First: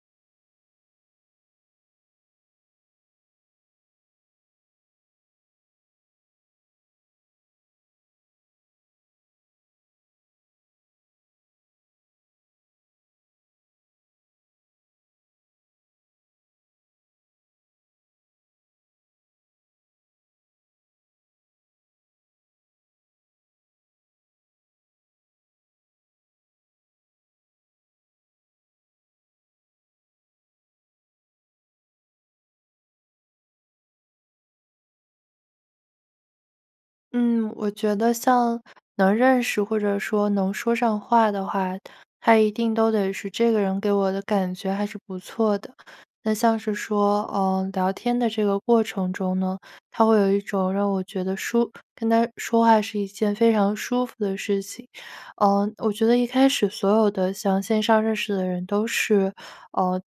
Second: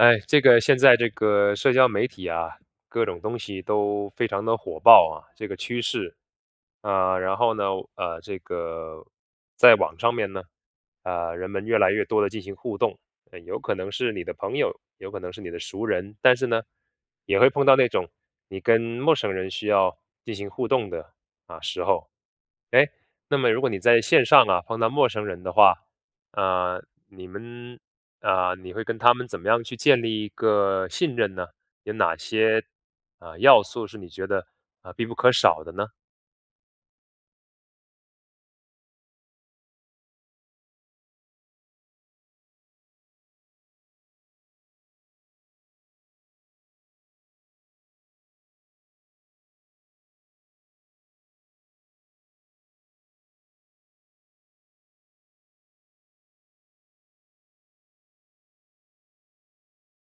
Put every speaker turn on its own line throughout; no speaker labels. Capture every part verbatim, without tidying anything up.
哎，这个现在这个社交媒体啊，各种东西都非常地火爆啊，这个趋势。呃，然后呢，我呃，这个，在网上面呢，呃，人们越来越多地进行互动，哎，有可能是你的朋友，有可能是你的熟人，但是呢，也会碰到那种你跟陌生人，需要进行互动的，啊，时候。哎，那么如果你在线上啊，碰到陌生人的话，呃，你们呃，你会跟他们，怎么样去建立一个信任呢？有哪些，呃，要素是你觉得，呃，必不可少的呢？
嗯，我觉得像能认识，或者说能说上话的话，他一定都得是，这个人给我的感觉还是不错的。那像是说，呃，聊天的这个过程中呢，他会有一种让我觉得舒跟他说话是一件非常舒服的事情。呃，我觉得一开始所有的，像线上认识的人，都是，呃，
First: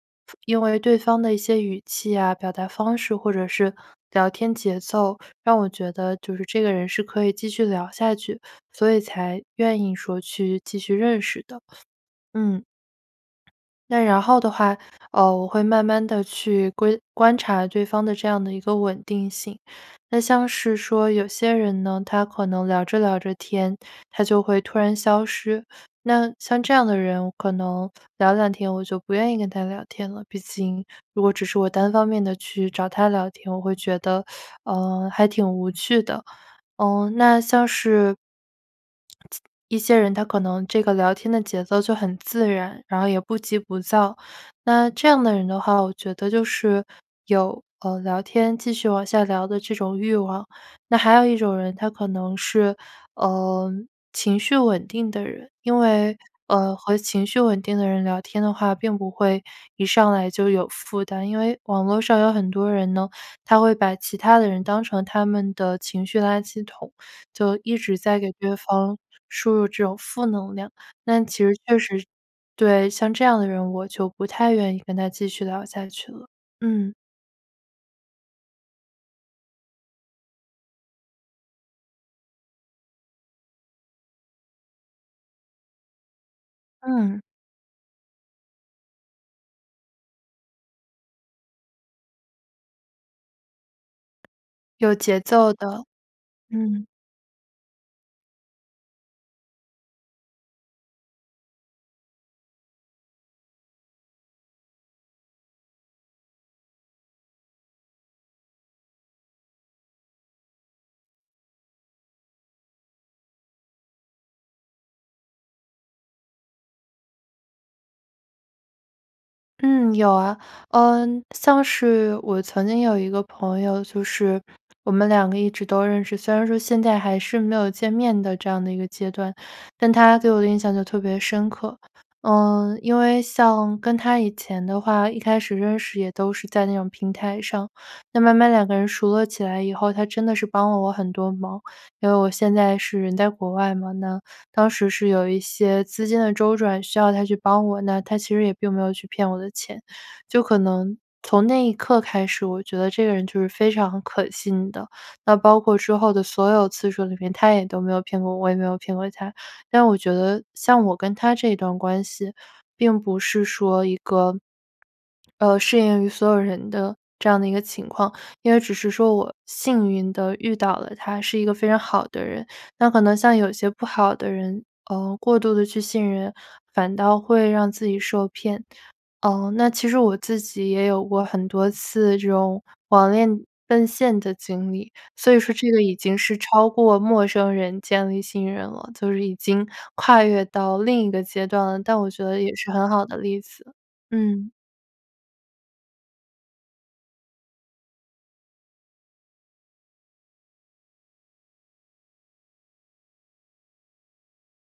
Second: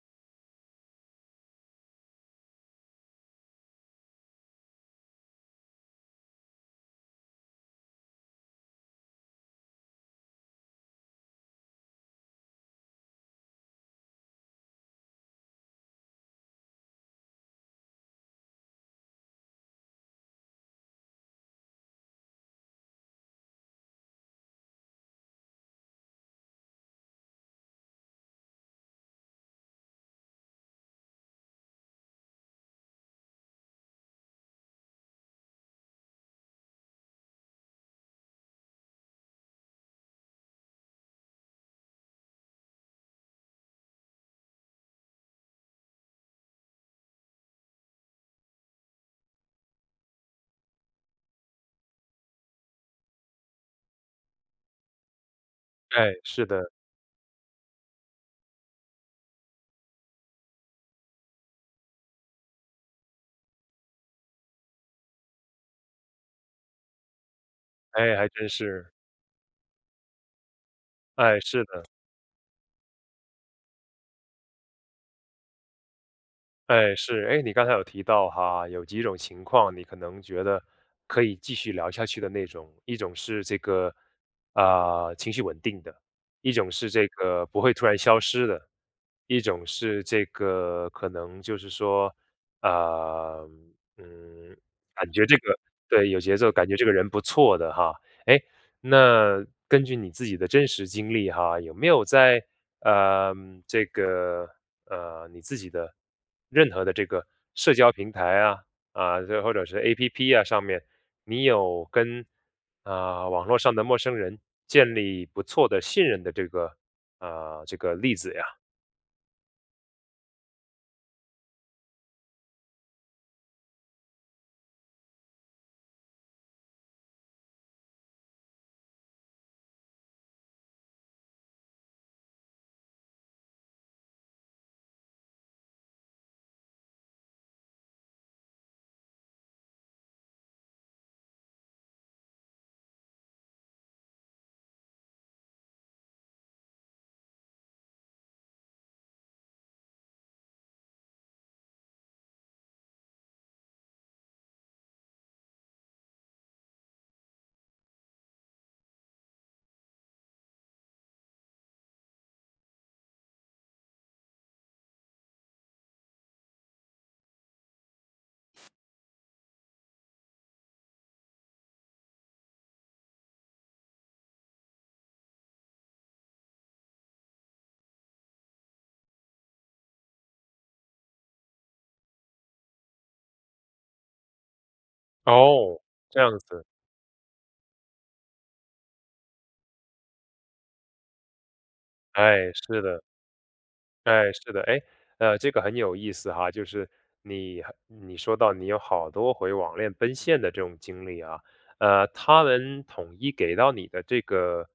因为对方的一些语气啊、表达方式或者是聊天节奏，让我觉得，就是这个人是可以继续聊下去，所以才愿意说去继续认识的，嗯。那然后的话，呃，我会慢慢地去规观察对方的这样的一个稳定性。那像是说有些人呢，他可能聊着聊着天，他就会突然消失。那像这样的人，我可能聊两天，我就不愿意跟他聊天了，毕竟如果只是我单方面地去找他聊天，我会觉得，呃，还挺无趣的。呃，那像是…… 一些人，他可能这个聊天的节奏就很自然，然后也不急不躁，那这样的人的话，我觉得就是，有呃，聊天继续往下聊的这种欲望。那还有一种人，他可能是，呃，情绪稳定的人，因
哎，
为，
是的。
呃，和情绪稳定的人聊天的话，并不会一上来就有负担。因为网络上有很多人呢，他会把其他的人，当成他们的情绪垃圾桶，就一直
哎，
在
还
给
真
对
是。
方输入这种负能量，但其
哎，
实
是
确
的。
实对，像这样的人，我就不太愿意跟他继续聊下去了，嗯。
哎，是。哎，你刚才有提到哈，有几种情况你可能觉得，可以继续聊下去的那种。一种是这个，呃，情绪稳定的，一种是这
嗯。
个不会突然消失的，一种是这个可能就是说，呃，嗯，
有
感
节
觉这
奏
个
的，
对，有节奏，感觉
嗯。
这个人不错的哈。哎，那根据你自己的真实经历哈，有没有在，呃，这个，呃，你自己的任何的这个社交平台啊，啊，这或者是 A-P-P 啊上面，你有跟，呃，网络上的陌生人，建立不错的信任的这个，呃，这个例子呀？
嗯，有啊，呃，像是我曾经有一个朋友，就是我们两个一直都认识，虽然说现在还是没有见面的这样的一个阶段，但他对我的印象就特别深刻。呃，因为像跟他以前的话，一开始认识也都是在那种平台上，那慢慢两个人熟络起来以后，他真的是帮了我很多忙。因为我现在是人在国外嘛，那当时是有一些资金的周转需要他去帮我，那他其实也并没有去骗我的钱，就可能从那一刻开始，我就觉得这个人就是非常可信的。那包括之后的所有次数里面，他也都没有骗过我，我也没有骗过他。但我觉得像我跟他这段关系，并不是说一个，呃，适应于所有人的这样的一个情况，因为只是说我幸运地遇到了他，是一个非常好的人。那可能像有些不好的人，呃，过度地去信任，反倒会让自己受骗。呃，那其实我自己也有过很多次，这种网恋奔现的经历，所以说这
哦，
个已经
这
是
样子。
超过陌生人建立信任了，就是已经跨越到另一个阶段了，但我觉得
哎，
也是
是
很
的。
好的例子，
哎，
嗯。
是的，哎，呃，这个很有意思哈。就是你很你说到你有好多回网恋奔现的这种经历啊。呃，他们统一给到你的这个，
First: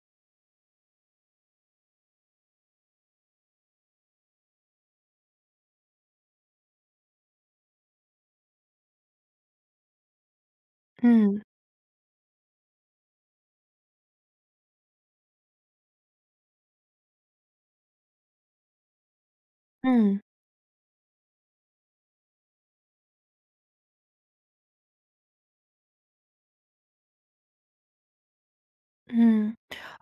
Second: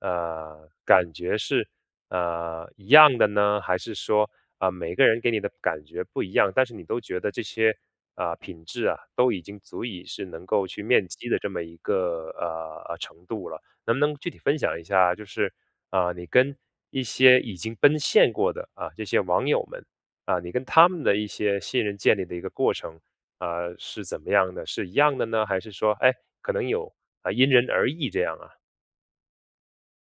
呃，感觉是，呃，一样的呢？还是说，呃，每个人给你的感觉不一样，但是你都觉得这些，呃，品质啊都已经足以是能够去面基的
嗯。
这么一个，啊，啊，程度了。能不能具体分享一下，就是，呃，你跟一些已经奔现过的啊，这些网友们，
嗯。
啊，你跟他们的一些信任建立的一个过程，呃，是怎么样的，是一样的呢？还是说，哎，可能有因人而异这样啊？
嗯，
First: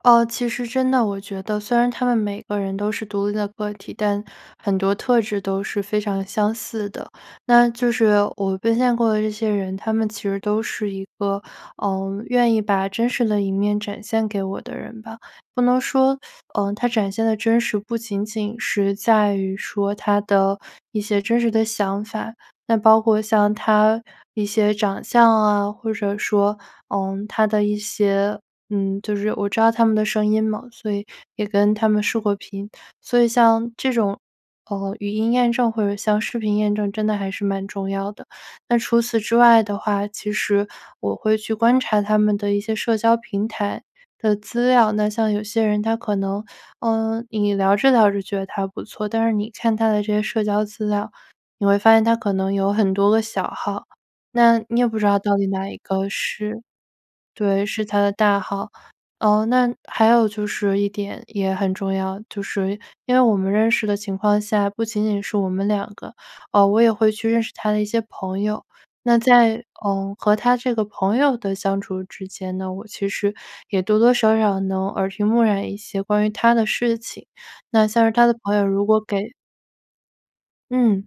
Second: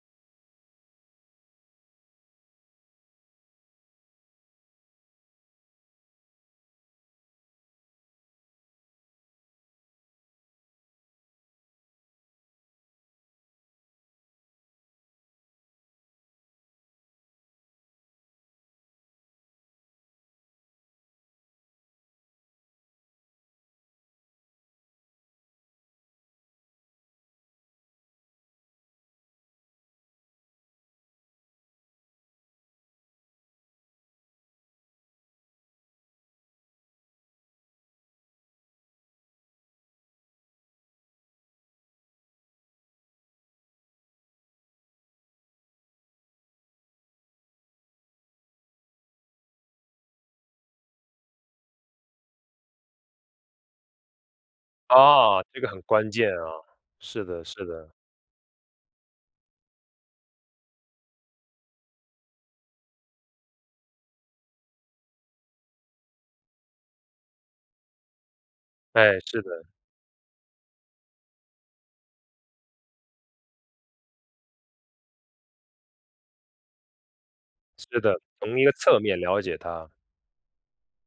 呃，其实真的，我觉得虽然他们每个人都是独立的个体，但很多特质都是非常相似的。那就是我奔现过的这些人，他们其实都是一个，呃，愿意把真实的一面展现给我的人吧，不能说，呃，他展现的真实不仅仅是在于说，他的一些真实的想法，那包括像他一些长相啊，或者说，呃，他的一些嗯，就是我知道他们的声音嘛，所以也跟他们视过频。所以像这种，呃，语音验证或者像视频验证真的还是蛮重要的。那除此之外的话，其实我会去观察他们的一些社交平台的资料，那像有些人他可能，呃，你聊着聊着觉得他不错，但是你看他的这些社交资料，你会发现他可能有很多个小号，那你也不知道到
啊，
底
这
哪
个
一
很
个
关键啊，
是
是的，
对，
是
是
的。
他的大号。呃，那还有就是一点，也很重要，就是因为我们认识的情况下，不仅仅是我们两个，呃，我也会去认识他的一些朋友。那
哎，是
在，
的。
呃，和他这个朋友的相处之间呢，那我其实也多多少少能耳频目染一些关于他的事情，那
是
像是
的，
他的朋
从一
友
个
如
侧
果
面
给
了解他。
嗯，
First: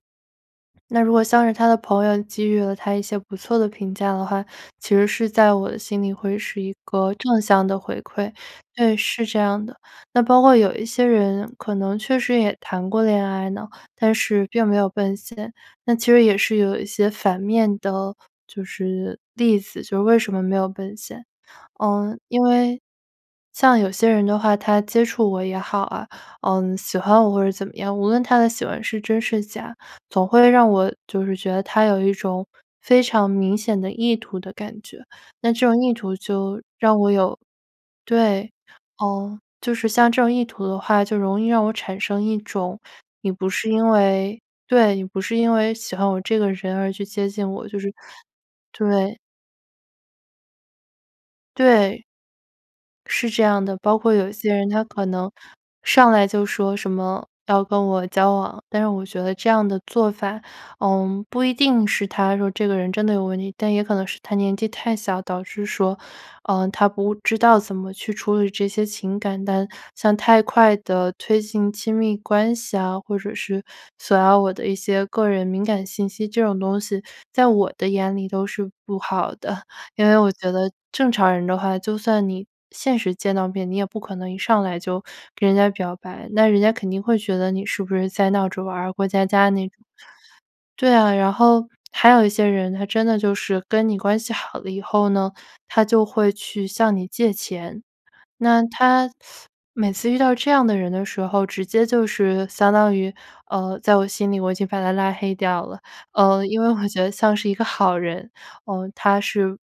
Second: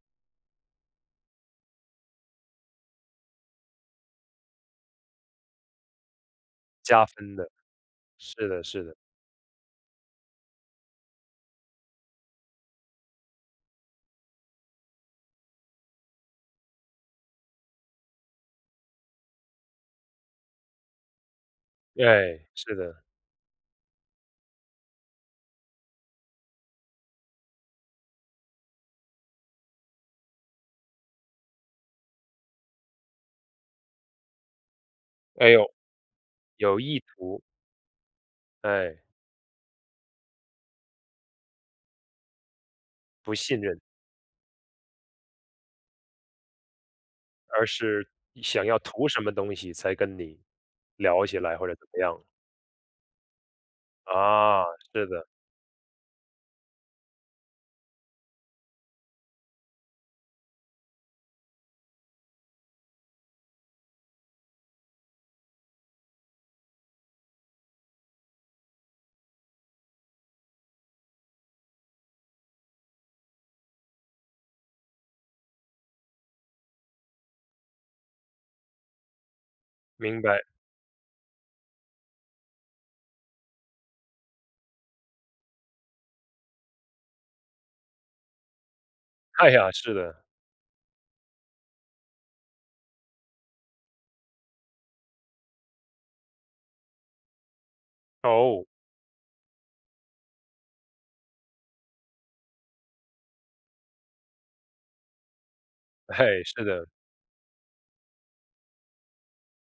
那如果像是他的朋友给予了他一些不错的评价的话，其实是在我的心里会是一
加
个
分
正
的，
向的回馈，
是的，是的。
对，是这样的。那包括有一些人，可能确实也谈过恋爱呢，但是并没有奔现，那其实也是有一些反面的，就是例子，就是为什么没有奔现。呃，因
对，是
为
的。
像有些人的话他接触我也好啊，呃，喜欢我或者怎么样，无论他的喜欢是真是假，总会让我就是觉得，他有一种非常明显的意图的感觉，
哎
那
呦，
这种意图就
有
让
意
我有
图。
对，
对。
呃，就是像这种意图的话，就容易让我产生一种，你
不
不
信
是
任。
因为对，你不是因为喜欢我这个人，而去接近
而
我，就是
是想要图
对。
什么东西，才跟你，聊起来，或者怎么
对。
样。
是这样的。包括有一些
啊，
人，他可
是的。
能上来就说什么要跟我交往，但是我觉得这样的做法，呃，不一定是他说这个人真的有问题，但也可能是他年纪太小，导致说，呃，他不知道怎么去处理这些情感。但像太快地推进亲密关系啊，或者是索要我的一些个人敏感信息，这种东西在我的眼里都是不好的。因为
明
我
白。
觉得正常人的话，就算你现实见到面，你也不可能一上来就给人家表白，那人家肯定会觉得，你是不是在闹着玩儿、过家家
哎
那
呀，是的。
对啊，然后还有一些人，他真的就是跟你关系好了以后呢，他就会去向你借钱。那
哦。
他 每次遇到这样的人的时候，直接就是相当于，呃，在我心里我已经把他拉黑掉了，
哎，
呃，因
是
为我
的。
觉得像是一个好人，呃，他是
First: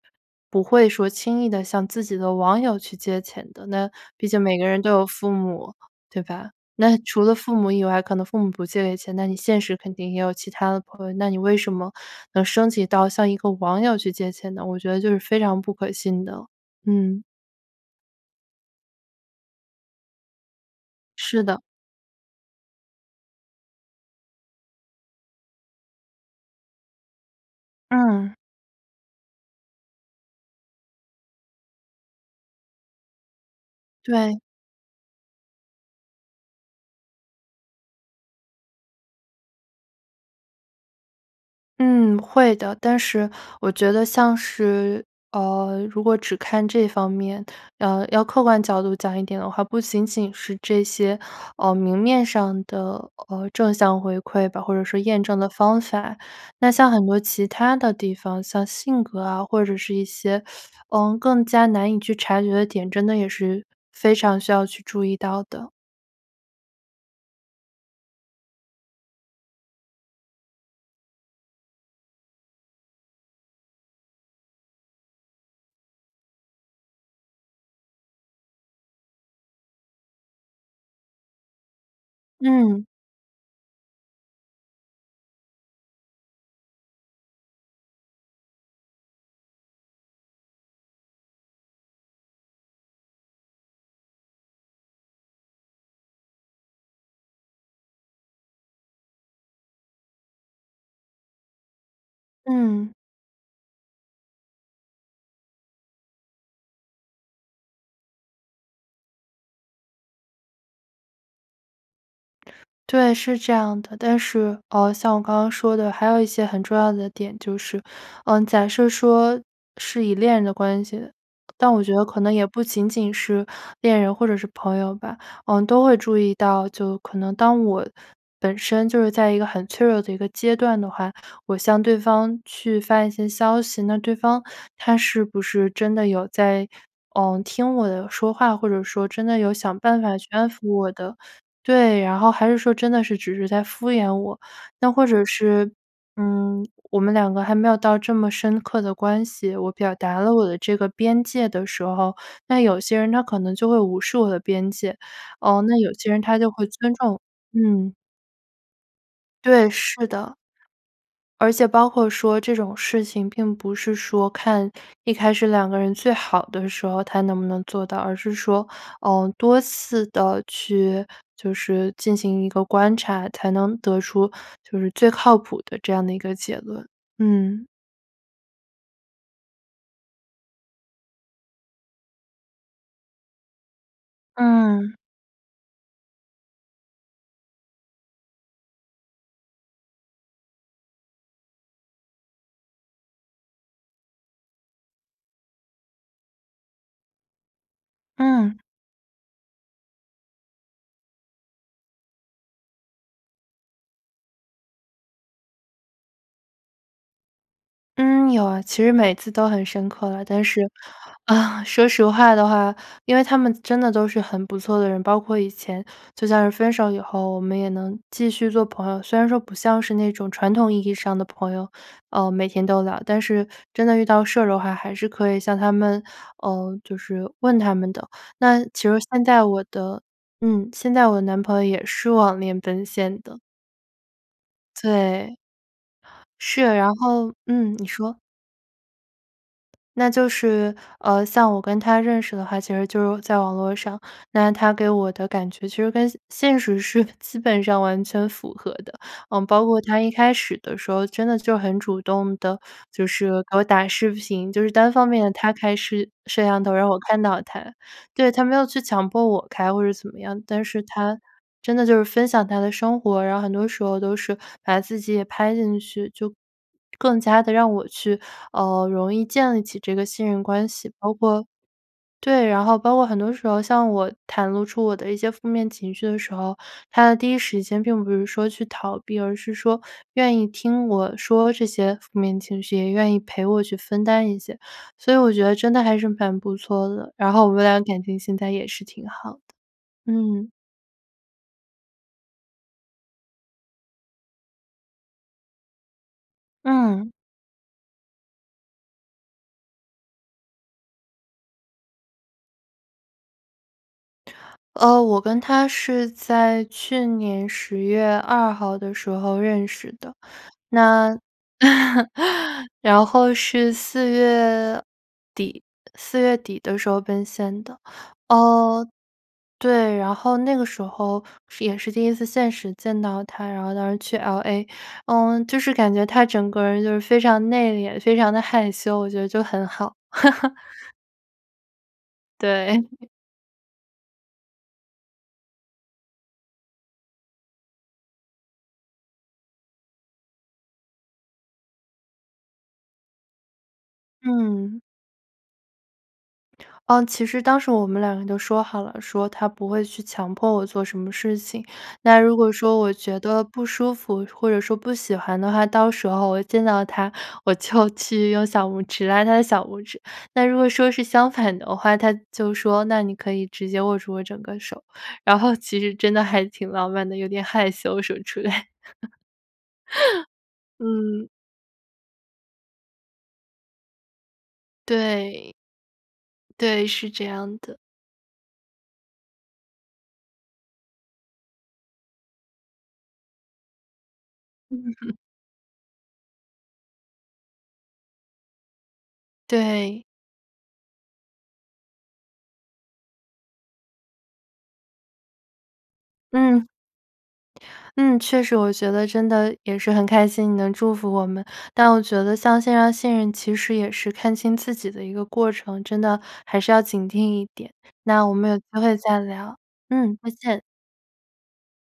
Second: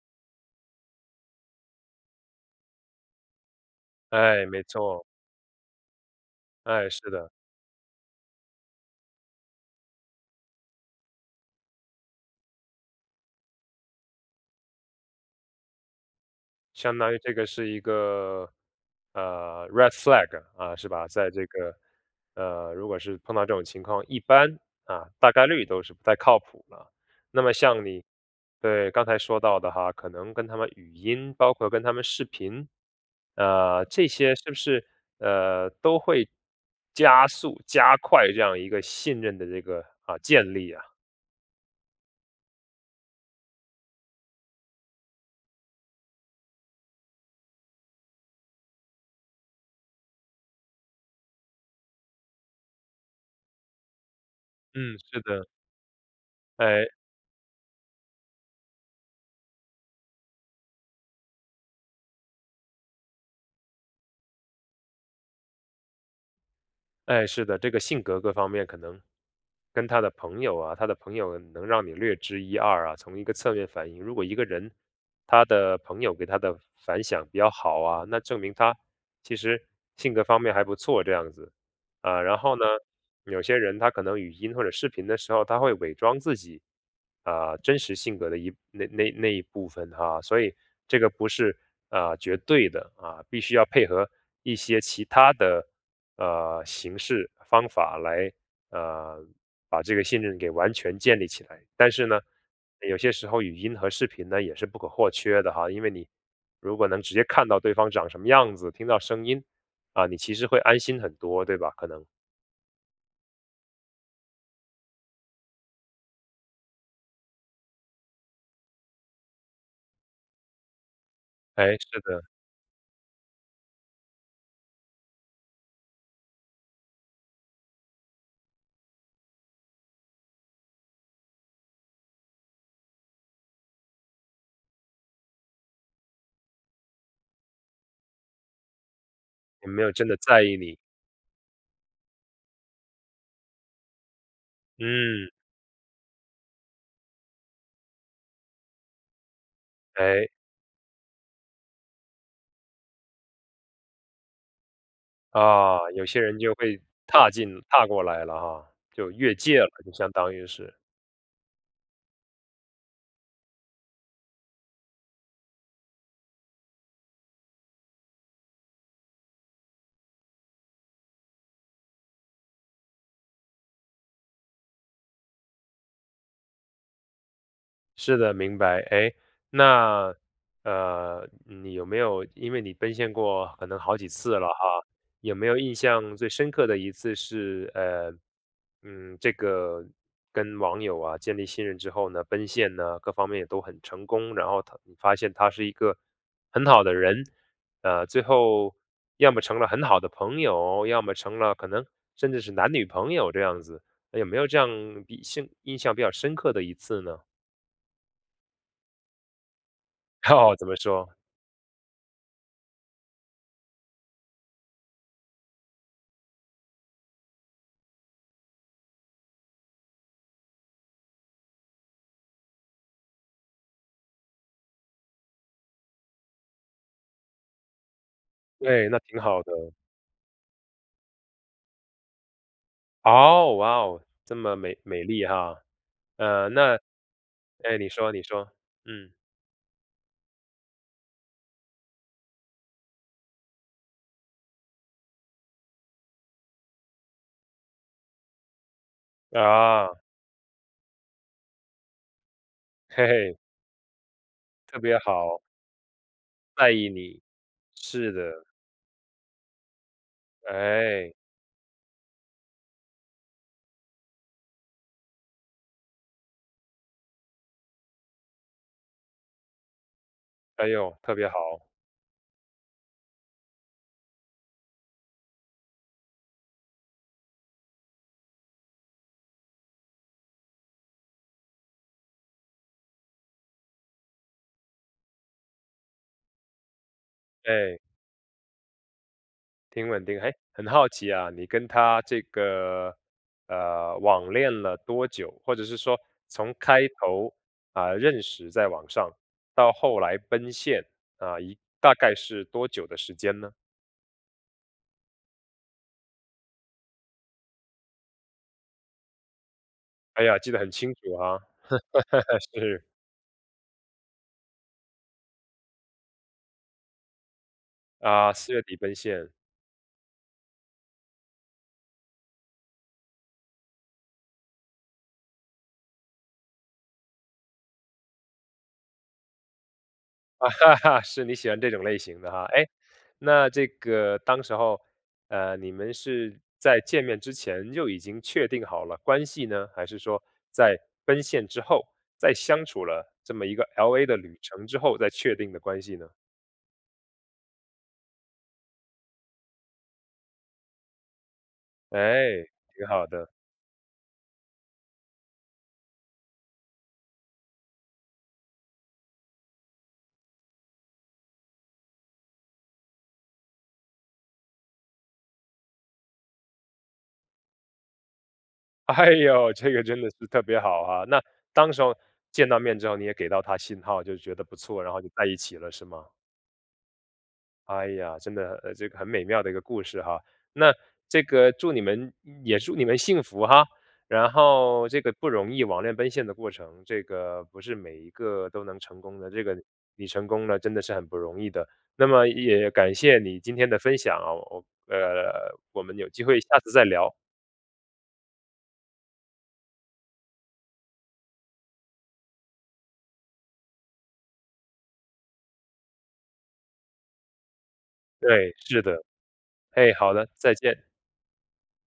不会说轻易地向自己的网友去借钱的，那毕竟
哎，
每
没
个人都
错。
有父母，对吧？
哎，
那
是
除
的。
了父母以外，可能父母不借钱，那你现实肯定也有其他的朋友，那你为什么能升级到，向一个网友去借钱呢？我觉得就是非常不可信的，
相当于
嗯。
这个是一个，呃，red flag，啊，是吧。在
是
这
的。
个，呃，如果是碰到这种情况，一般，啊，大概率都是不太靠谱的。那么像你
嗯。
对，刚才说到的哈，可能跟他们语音，包括跟他们视频，呃，这些
对。
是不是，呃，都会加速、加快这样一个信任的这个，呃，建立呀？
嗯，会的，但是我觉得像是呃，如果只看这方面，呃，要客观角度讲一点的话，不仅仅是这些，呃，明面上的，呃，正向回馈吧，或者
嗯，
说
是
验证
的。
的方法。那
诶。
像很多其它的地方，像性格啊，或者是一些，呃，更加难以去察觉的点，真的也是非常需要去注意到的。
哎，是的，这个性格各方面可能跟他的朋友啊他的朋友能让你略知一二啊，从一个侧面反映，如果一个人，他的朋友给他的反响比较好啊，那证明他其实性格方面还不错这样子。呃，然后呢，
嗯。
有些人他可能语音或者视频的时候，他会伪装自己，啊，真实性格的一那那那一部分哈。所以这个不是，啊，绝对的啊，必须要配合一些其它的，呃，形式方法来，呃，把这个信任给完全建立起来。但是呢，
嗯。
有些时候语音和视频呢，也是不可或缺的哈，因为你如果能直接看到对方长什么样子，听到声音，啊，你其实会安心很多，对吧？可能。
对，是这样的。但是，呃，像我刚刚说的，还有一些很重要的点，就是，呃，假设说是以恋人的关系的但
哎，
我觉
是
得可
的。
能也不仅仅是恋人或者是朋友吧，呃，都会注意到，就可能当我本身就是在一个很脆弱的一个阶段的话，我向对方去发一些消息，那对方他是不是真的有在，呃，听我的说话或者说真的有
有
想
没有
办
真
法
的
去
在
安
意
抚
你。
我的对，然后还是说真的是只是在敷衍我。那或者
嗯。
是，嗯，我们两个还没有到这么深刻的关系，我表达
哎。
了我的这个边界的时候，那有些人他可能就会无视我的边界，呃，那
啊，
有
有
些
些
人他
人
就
就
会
会
尊重，
踏进踏
嗯。
过来了哈，就越界
对，
了，就
是
相当
的。
于是。
而且包括说这种事情，并不是说看一开始两个人最好的时候，他能不能做到。而是说，呃，多次地去就是进行一个观察，才能得出就是最靠谱的这样的一个结论，嗯。
是的，明白。哎，那，呃，你有没有因为你奔现过可能好几次了哈，
嗯。
有没有印象最深刻的一次是，呃，嗯，这个跟网友啊，建立信任之后呢，奔现呢，各方面也都很成功，然后他发现他是一个很好的人，呃，最
嗯。
后，要么成了很好的朋友，要么成了可能甚至是男女朋友这样子，有没有这样以信印象比较深刻的一次呢？
嗯，有啊，其实每次都很深刻了。但
哦，
是，
怎么说？
说实话的话，因为他们真的都是很不错的人，包括以前就算是分手以后，我们也能继续做朋友，虽然说不像是那种传统意义上的朋友，呃，每天都聊，但是真的遇到事儿的话，还是可以向他们呃，就是问他们的。那其
对，
实
那挺
现
好
在
的。
我的嗯，现在我男朋友也是网恋奔现的。
哦，哇哦，这么美美丽
对。
哈，呃，
是，
那
然后嗯，
哎，
你
你说，
说。
你说，嗯。
那就是，呃，像我跟他认识的话，其实就在网络上，那他给我的感觉其实跟现实是，基本上完全符合的。呃，包括
啊。
他一开始的时候，真的就很主动地就是 给我打视频，就是
特
单
别
方面
好。
他开视摄像头
在
让
意
我看
你，
到他。
是
对，他
的
没有去强迫我开或者怎么样，但是
哎。
他真的就是分享他的生活，然后很多时候都是把自己也拍进去，就更加地让我去，呃，容易建立起这个信任
哎
关系，
呦，
包
特别
括
好。
对，然后包括很多时候，像我袒露出我的一些负面情绪的时候，他的第一时间并不是说去逃避，而是说愿意听我说这些负面情绪，也愿意陪我去分担一些。所以我觉得真的还是蛮不错的，然后我们
哎。
俩感情现在也是挺好
挺稳
的，
定，哎，
嗯。
很好奇啊，你跟他这个，呃，网恋了多久？或者是说，从开
嗯。
头，呃，认识在网上，到后来奔现，啊，一大概是多久的时间呢？
呃，我跟他是在去年十月二号的时候认识的，
哎呀，记得很清楚
那
啊，是。
然后是四月底，四月底的时候奔现的。
啊，四月底
哦，
奔现。
对，然后那个时候，是也是第一次现实见到他，然后当时去 LA。嗯，就是感觉他整个人就是非常内敛，非常的害羞，我觉得就很好。
是你喜欢这种类型的哈，哎，
对。
那这个当时候，呃，你们是在见面之前，就已经确定好了关系呢，还是说在奔现之后，在相处了这么一个 LA 的旅程之
嗯。
后，再确定的关系呢？
呃，其实当时我们两个人都说好了，说他不会去强迫我做什么事情。那如
哎，
果说
挺
我
好
觉
的。
得不舒服，或者说不喜欢的话，到时候我一见到他，我就去用小拇指拉他的小拇指。那如果说是相反的话，他就说那你可以直接握住我整个手，然后其实真的还挺浪漫的，有点害羞什么之类。
哎呦，这个真的是特别好啊，那
嗯。
当时候，见到面之后你也给到他信号，就觉得不错，然后就在一
对。
起了是吗？
对，是这样的。
哎呀，真的，呃，这个很美妙的一个故事哈，那这个祝你们也祝你们幸福哈！然后这
嗯。
个不容易网恋奔现的过程，这个不是每一个都能成功的，这个
对。
你成功了真的是很不容易的，那么也感谢你今天的分享哦，哦，呃，我们有机会下
嗯。
次再聊。
嗯，确实，我觉得真的也是很开心，你能祝福我们。但我觉得像线上信任，其实也是看清自己的一个过程，真的还是要警惕一点，那我们
对，
有机
是
会
的，
再聊，
哎，好
嗯，
的，
再
再
见。
见。